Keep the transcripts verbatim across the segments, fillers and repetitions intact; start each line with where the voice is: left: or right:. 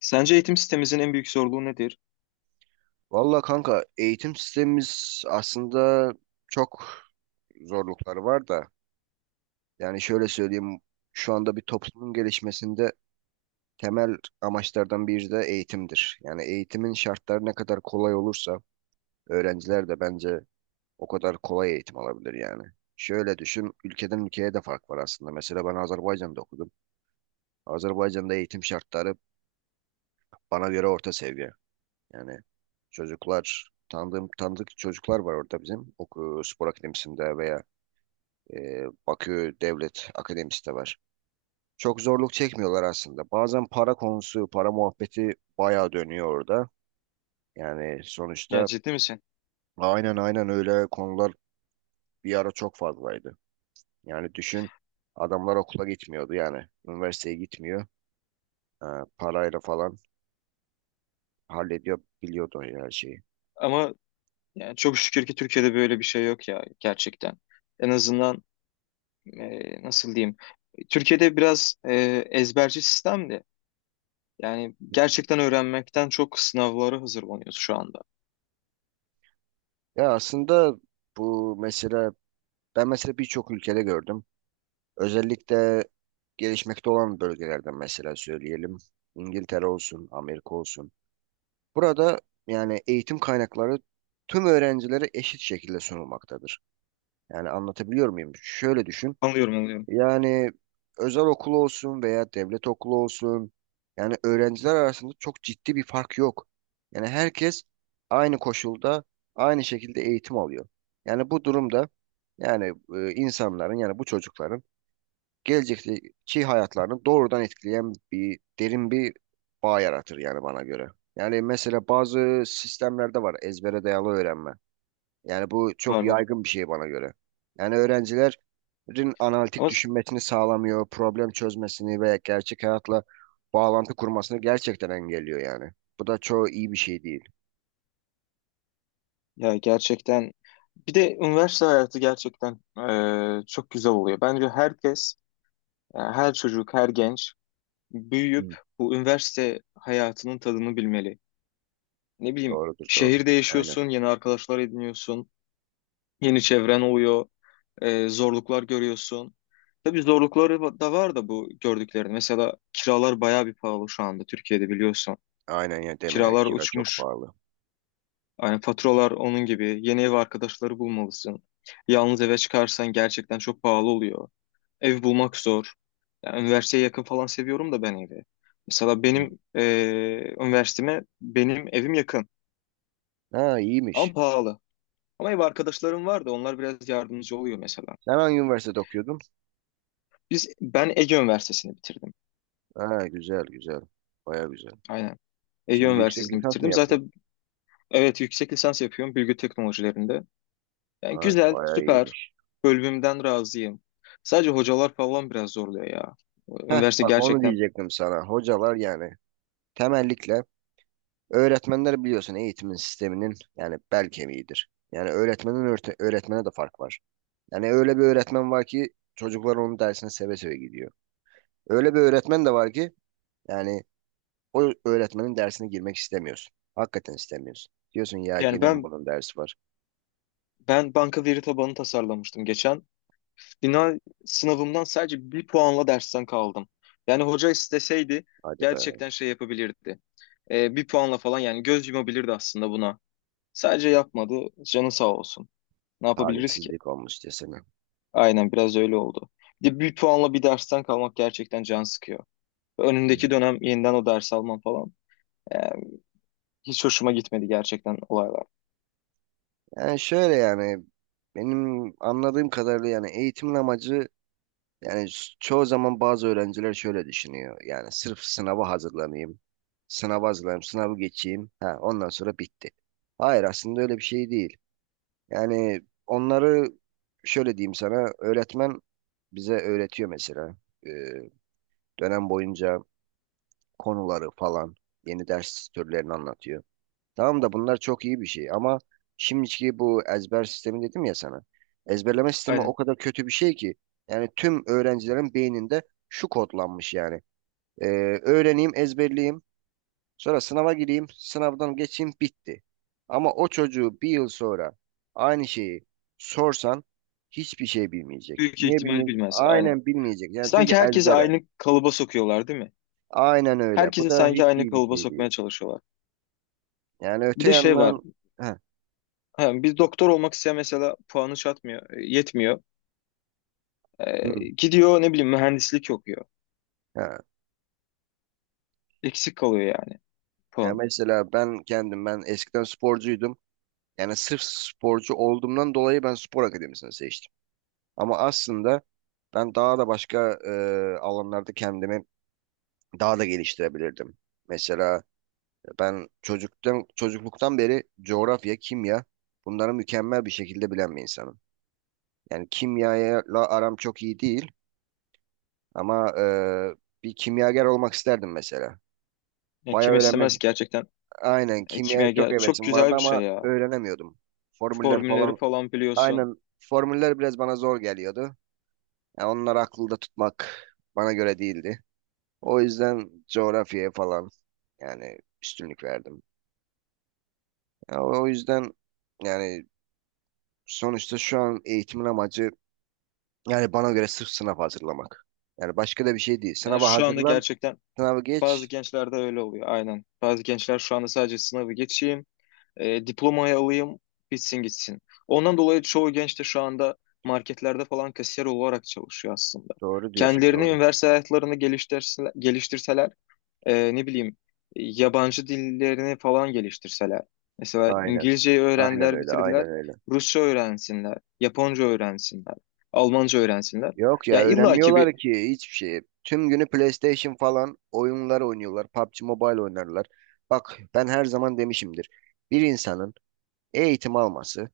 left: Sence eğitim sistemimizin en büyük zorluğu nedir?
right: Valla kanka eğitim sistemimiz aslında çok zorlukları var da yani şöyle söyleyeyim. Şu anda bir toplumun gelişmesinde temel amaçlardan biri de eğitimdir. Yani eğitimin şartları ne kadar kolay olursa öğrenciler de bence o kadar kolay eğitim alabilir yani. Şöyle düşün, ülkeden ülkeye de fark var aslında. Mesela ben Azerbaycan'da okudum. Azerbaycan'da eğitim şartları bana göre orta seviye. Yani çocuklar tanıdığım tanıdık çocuklar var orada bizim oku spor akademisinde veya e, Bakü Devlet Akademisi de var. Çok zorluk çekmiyorlar aslında. Bazen para konusu, para muhabbeti bayağı dönüyor orada. Yani
left: Ya
right: sonuçta
left: ciddi misin?
right: aynen aynen öyle konular bir ara çok fazlaydı. Yani düşün, adamlar okula gitmiyordu, yani üniversiteye gitmiyor. E, Parayla falan hallediyor, biliyordu her şeyi.
left: Ama yani çok şükür ki Türkiye'de böyle bir şey yok ya gerçekten. En azından e, nasıl diyeyim? Türkiye'de biraz e, ezberci sistemdi. Yani
right: Hmm.
left: gerçekten öğrenmekten çok sınavlara hazırlanıyoruz şu anda.
right: Ya aslında bu mesele, ben mesela birçok ülkede gördüm. Özellikle gelişmekte olan bölgelerden mesela söyleyelim. İngiltere olsun, Amerika olsun. Burada yani eğitim kaynakları tüm öğrencilere eşit şekilde sunulmaktadır. Yani anlatabiliyor muyum? Şöyle düşün.
left: Anlıyorum anlıyorum.
right: Yani özel okul olsun veya devlet okulu olsun. Yani öğrenciler arasında çok ciddi bir fark yok. Yani herkes aynı koşulda, aynı şekilde eğitim alıyor. Yani bu durumda yani e, insanların, yani bu çocukların gelecekteki hayatlarını doğrudan etkileyen bir derin bir bağ yaratır yani bana göre. Yani mesela bazı sistemlerde var, ezbere dayalı öğrenme. Yani bu çok
left: Var var.
right: yaygın bir şey bana göre. Yani öğrencilerin analitik
left: Ama s-
right: düşünmesini sağlamıyor, problem çözmesini veya gerçek hayatla bağlantı kurmasını gerçekten engelliyor yani. Bu da çoğu iyi bir şey değil.
left: Ya gerçekten bir de üniversite hayatı gerçekten e, çok güzel oluyor. Bence herkes, yani her çocuk, her genç büyüyüp
right: Hı,
left: bu üniversite hayatının tadını bilmeli. Ne bileyim,
right: doğrudur doğru.
left: şehirde
right: Aynen.
left: yaşıyorsun, yeni arkadaşlar ediniyorsun, yeni çevren oluyor, e, zorluklar görüyorsun. Tabii zorlukları va- da var da bu gördüklerin. Mesela kiralar bayağı bir pahalı şu anda Türkiye'de biliyorsun.
right: Aynen ya, deme ya,
left: Kiralar
right: kira çok
left: uçmuş.
right: pahalı.
left: Yani faturalar onun gibi. Yeni ev arkadaşları bulmalısın. Yalnız eve çıkarsan gerçekten çok pahalı oluyor. Ev bulmak zor. Yani üniversiteye yakın falan seviyorum da ben evi. Mesela
right: Hı.
left: benim eee üniversiteme benim evim yakın
right: Ha,
left: ama
right: iyiymiş.
left: pahalı. Ama ev arkadaşlarım vardı. Onlar biraz yardımcı oluyor mesela.
right: Sen hangi üniversitede okuyordun?
left: Biz ben Ege Üniversitesi'ni bitirdim.
right: Ha, güzel güzel. Baya güzel.
left: Aynen. Ege
right: Şimdi yüksek
left: Üniversitesi'ni
right: lisans mı
left: bitirdim.
right: yapıyorsun?
left: Zaten evet yüksek lisans yapıyorum bilgi teknolojilerinde. Yani
right: Ha,
left: güzel,
right: baya
left: süper.
right: iyiymiş.
left: Bölümümden razıyım. Sadece hocalar falan biraz zorluyor ya.
right: Heh,
left: Üniversite
right: bak onu
left: gerçekten.
right: diyecektim sana. Hocalar yani temellikle öğretmenler biliyorsun eğitimin sisteminin yani bel kemiğidir. Yani öğretmenin örte- öğretmene de fark var. Yani öyle bir öğretmen var ki çocuklar onun dersine seve seve gidiyor. Öyle bir öğretmen de var ki yani o öğretmenin dersine girmek istemiyorsun. Hakikaten istemiyorsun. Diyorsun ya,
left: Yani
right: gene mi
left: ben
right: bunun dersi var?
left: ben banka veri tabanı tasarlamıştım geçen. Final sınavımdan sadece bir puanla dersten kaldım. Yani hoca isteseydi
right: Hadi be,
left: gerçekten şey yapabilirdi. Ee, bir puanla falan yani göz yumabilirdi aslında buna. Sadece yapmadı. Canı sağ olsun. Ne yapabiliriz ki?
right: talihsizlik olmuş desene.
left: Aynen, biraz öyle oldu. Bir de bir puanla bir dersten kalmak gerçekten can sıkıyor. Önündeki
right: Hmm.
left: dönem yeniden o ders almam falan. Yani hiç hoşuma gitmedi gerçekten olaylar.
right: Yani şöyle yani benim anladığım kadarıyla yani eğitimin amacı yani, s- çoğu zaman bazı öğrenciler şöyle düşünüyor. Yani sırf sınava hazırlanayım. Sınava hazırlanayım, sınavı geçeyim. Ha, ondan sonra bitti. Hayır, aslında öyle bir şey değil. Yani onları, şöyle diyeyim sana, öğretmen bize öğretiyor mesela. Ee, Dönem boyunca konuları falan yeni ders türlerini anlatıyor. Tamam da bunlar çok iyi bir şey ama şimdiki bu ezber sistemi dedim ya sana. Ezberleme sistemi
left: Aynen.
right: o kadar kötü bir şey ki yani tüm öğrencilerin beyninde şu kodlanmış yani. Ee, Öğreneyim, ezberleyeyim, sonra sınava gireyim, sınavdan geçeyim, bitti. Ama o çocuğu bir yıl sonra aynı şeyi sorsan hiçbir şey bilmeyecek.
left: Büyük
right: Niye
left: ihtimal
right: bilmeyecek?
left: bilmez. Aynen.
right: Aynen bilmeyecek. Yani çünkü
left: Sanki herkesi
right: ezbere.
left: aynı kalıba sokuyorlar, değil mi?
right: Aynen öyle. Bu
left: Herkesi
right: da
left: sanki
right: hiç
left: aynı
right: iyi bir
left: kalıba
right: şey değil.
left: sokmaya çalışıyorlar.
right: Yani
left: Bir
right: öte
left: de şey var.
right: yandan heh,
left: Biz bir doktor olmak isteyen mesela puanı çatmıyor, e, yetmiyor. E,
right: hı,
left: gidiyor ne bileyim mühendislik okuyor.
right: heh.
left: Eksik kalıyor yani
right: Ya
left: puanı.
right: mesela ben kendim, ben eskiden sporcuydum. Yani sırf sporcu olduğumdan dolayı ben spor akademisini seçtim. Ama aslında ben daha da başka e, alanlarda kendimi daha da geliştirebilirdim. Mesela ben çocuktan çocukluktan beri coğrafya, kimya, bunları mükemmel bir şekilde bilen bir insanım. Yani kimyayla aram çok iyi değil ama e, bir kimyager olmak isterdim mesela.
left: Yani
right: Bayağı
left: kim istemez
right: öğrenmek.
left: ki gerçekten?
right: Aynen,
left: E,
right: kimyaya çok
left: kimyager çok
right: hevesim
left: güzel
right: vardı
left: bir şey
right: ama
left: ya.
right: öğrenemiyordum. Formüller
left: Formülleri
right: falan.
left: falan biliyorsun.
right: Aynen, formüller biraz bana zor geliyordu. Yani onları aklımda tutmak bana göre değildi. O yüzden coğrafyaya falan yani üstünlük verdim. Ya o yüzden yani sonuçta şu an eğitimin amacı yani bana göre sırf sınav hazırlamak. Yani başka da bir şey değil.
left: Yani
right: Sınava
left: şu anda
right: hazırlan,
left: gerçekten
right: sınavı
left: bazı
right: geç.
left: gençlerde öyle oluyor aynen. Bazı gençler şu anda sadece sınavı geçeyim, e, diplomayı alayım, bitsin gitsin. Ondan dolayı çoğu genç de şu anda marketlerde falan kasiyer olarak çalışıyor aslında.
right: Doğru diyorsun,
left: Kendilerini
right: doğru.
left: üniversite hayatlarını geliştirse, geliştirseler, e, ne bileyim, yabancı dillerini falan geliştirseler. Mesela
right: Aynen.
left: İngilizceyi
right: Aynen
left: öğrendiler,
right: öyle,
left: bitirdiler.
right: aynen öyle.
left: Rusça öğrensinler, Japonca öğrensinler, Almanca öğrensinler.
right: Yok ya,
left: Ya illaki bir
right: öğrenmiyorlar ki hiçbir şey. Tüm günü PlayStation falan oyunlar oynuyorlar. PUBG Mobile oynarlar. Bak, ben her zaman demişimdir. Bir insanın eğitim alması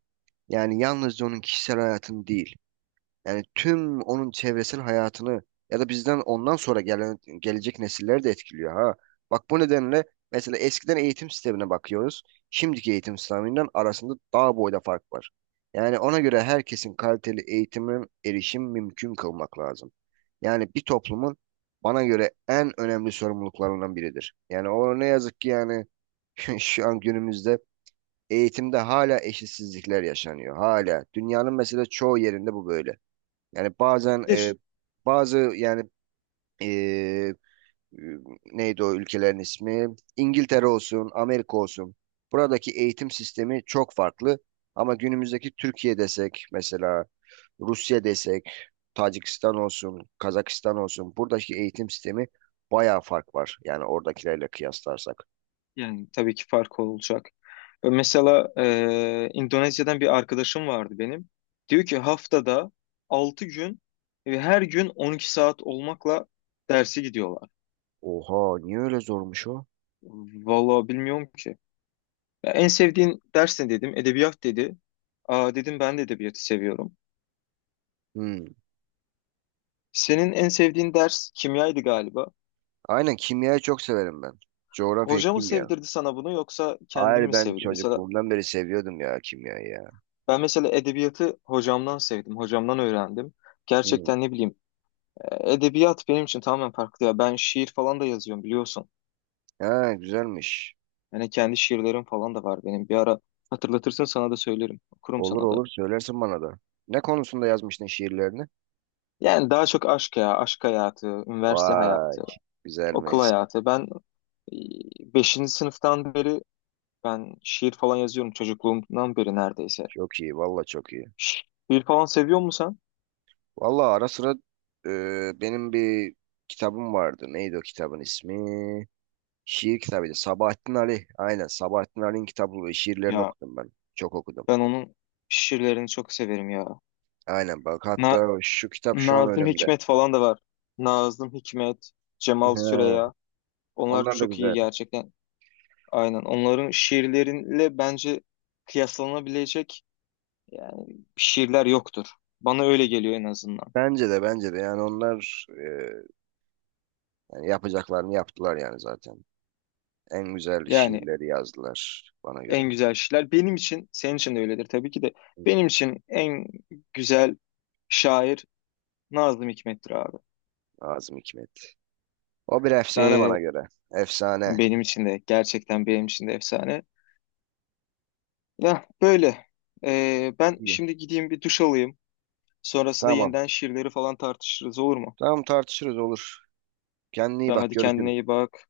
right: yani yalnızca onun kişisel hayatını değil, yani tüm onun çevresinin hayatını ya da bizden ondan sonra gelen gelecek nesilleri de etkiliyor ha. Bak, bu nedenle mesela eskiden eğitim sistemine bakıyoruz. Şimdiki eğitim sisteminden arasında dağ boyda fark var. Yani ona göre herkesin kaliteli eğitime erişim mümkün kılmak lazım. Yani bir toplumun bana göre en önemli sorumluluklarından biridir. Yani o ne yazık ki yani şu an günümüzde eğitimde hala eşitsizlikler yaşanıyor. Hala. Dünyanın mesela çoğu yerinde bu böyle. Yani bazen
left: bir de
right: e,
left: ş-
right: bazı yani e, e, neydi o ülkelerin ismi? İngiltere olsun, Amerika olsun. Buradaki eğitim sistemi çok farklı. Ama günümüzdeki Türkiye desek mesela, Rusya desek, Tacikistan olsun, Kazakistan olsun. Buradaki eğitim sistemi bayağı fark var. Yani oradakilerle kıyaslarsak.
left: yani tabii ki fark olacak. E, Mesela e, İndonezya'dan bir arkadaşım vardı benim. Diyor ki haftada altı gün ve her gün on iki saat olmakla dersi gidiyorlar.
right: Oha, niye öyle zormuş o?
left: Vallahi bilmiyorum ki. Ya, en sevdiğin ders ne dedim? Edebiyat dedi. Aa, dedim ben de edebiyatı seviyorum.
right: Hmm.
left: Senin en sevdiğin ders kimyaydı galiba.
right: Aynen, kimyayı çok severim ben. Coğrafya,
left: Hoca mı
right: kimya.
left: sevdirdi sana bunu yoksa kendin
right: Hayır,
left: mi
right: ben
left: sevdin? Mesela
right: çocukluğumdan beri seviyordum ya kimyayı ya.
left: ben mesela edebiyatı hocamdan sevdim, hocamdan öğrendim.
right: Hmm.
left: Gerçekten ne bileyim, e, edebiyat benim için tamamen farklı ya. Ben şiir falan da yazıyorum biliyorsun.
right: Ha, güzelmiş.
left: Yani kendi şiirlerim falan da var benim. Bir ara hatırlatırsın, sana da söylerim. Okurum
right: Olur
left: sana da.
right: olur, söylersin bana da. Ne konusunda yazmıştın şiirlerini?
left: Yani daha çok aşk ya, aşk hayatı, üniversite
right: Vay,
left: hayatı. Okul
right: güzelmiş.
left: hayatı. Ben e, beşinci sınıftan beri ben şiir falan yazıyorum çocukluğumdan beri neredeyse.
right: Çok iyi, valla çok iyi.
left: Şi- Şiir falan seviyor musun sen?
right: Valla ara sıra e, benim bir kitabım vardı. Neydi o kitabın ismi? Şiir kitabıydı. Sabahattin Ali. Aynen, Sabahattin Ali'nin kitabı ve şiirlerini
left: Ya
right: okudum ben. Çok okudum.
left: ben onun şiirlerini çok severim ya.
right: Aynen, bak
left: Na
right: hatta şu kitap şu an
left: Nazım
right: önümde.
left: Hikmet falan da var. Nazım Hikmet,
right: He,
left: Cemal Süreya. Onlar
right: onlar da
left: çok iyi
right: güzel.
left: gerçekten. Aynen. Onların şiirleriyle bence kıyaslanabilecek yani şiirler yoktur. Bana öyle geliyor en azından.
right: Bence de, bence de yani onlar e, yani yapacaklarını yaptılar yani zaten. En güzel
left: Yani
right: şiirleri yazdılar bana
left: en
right: göre.
left: güzel şeyler. Benim için, senin için de öyledir tabii ki de. Benim için en güzel şair Nazım Hikmet'tir abi.
right: Nazım Hikmet. O bir efsane
left: Ee,
right: bana göre. Efsane.
left: Benim için de gerçekten benim için de efsane. Ya böyle. Ee, ben
right: İyi.
left: şimdi gideyim bir duş alayım. Sonrasında
right: Tamam.
left: yeniden şiirleri falan tartışırız, olur mu?
right: Tamam, tartışırız olur. Kendine iyi
left: Tamam,
right: bak.
left: hadi kendine
right: Görüşürüz.
left: iyi bak.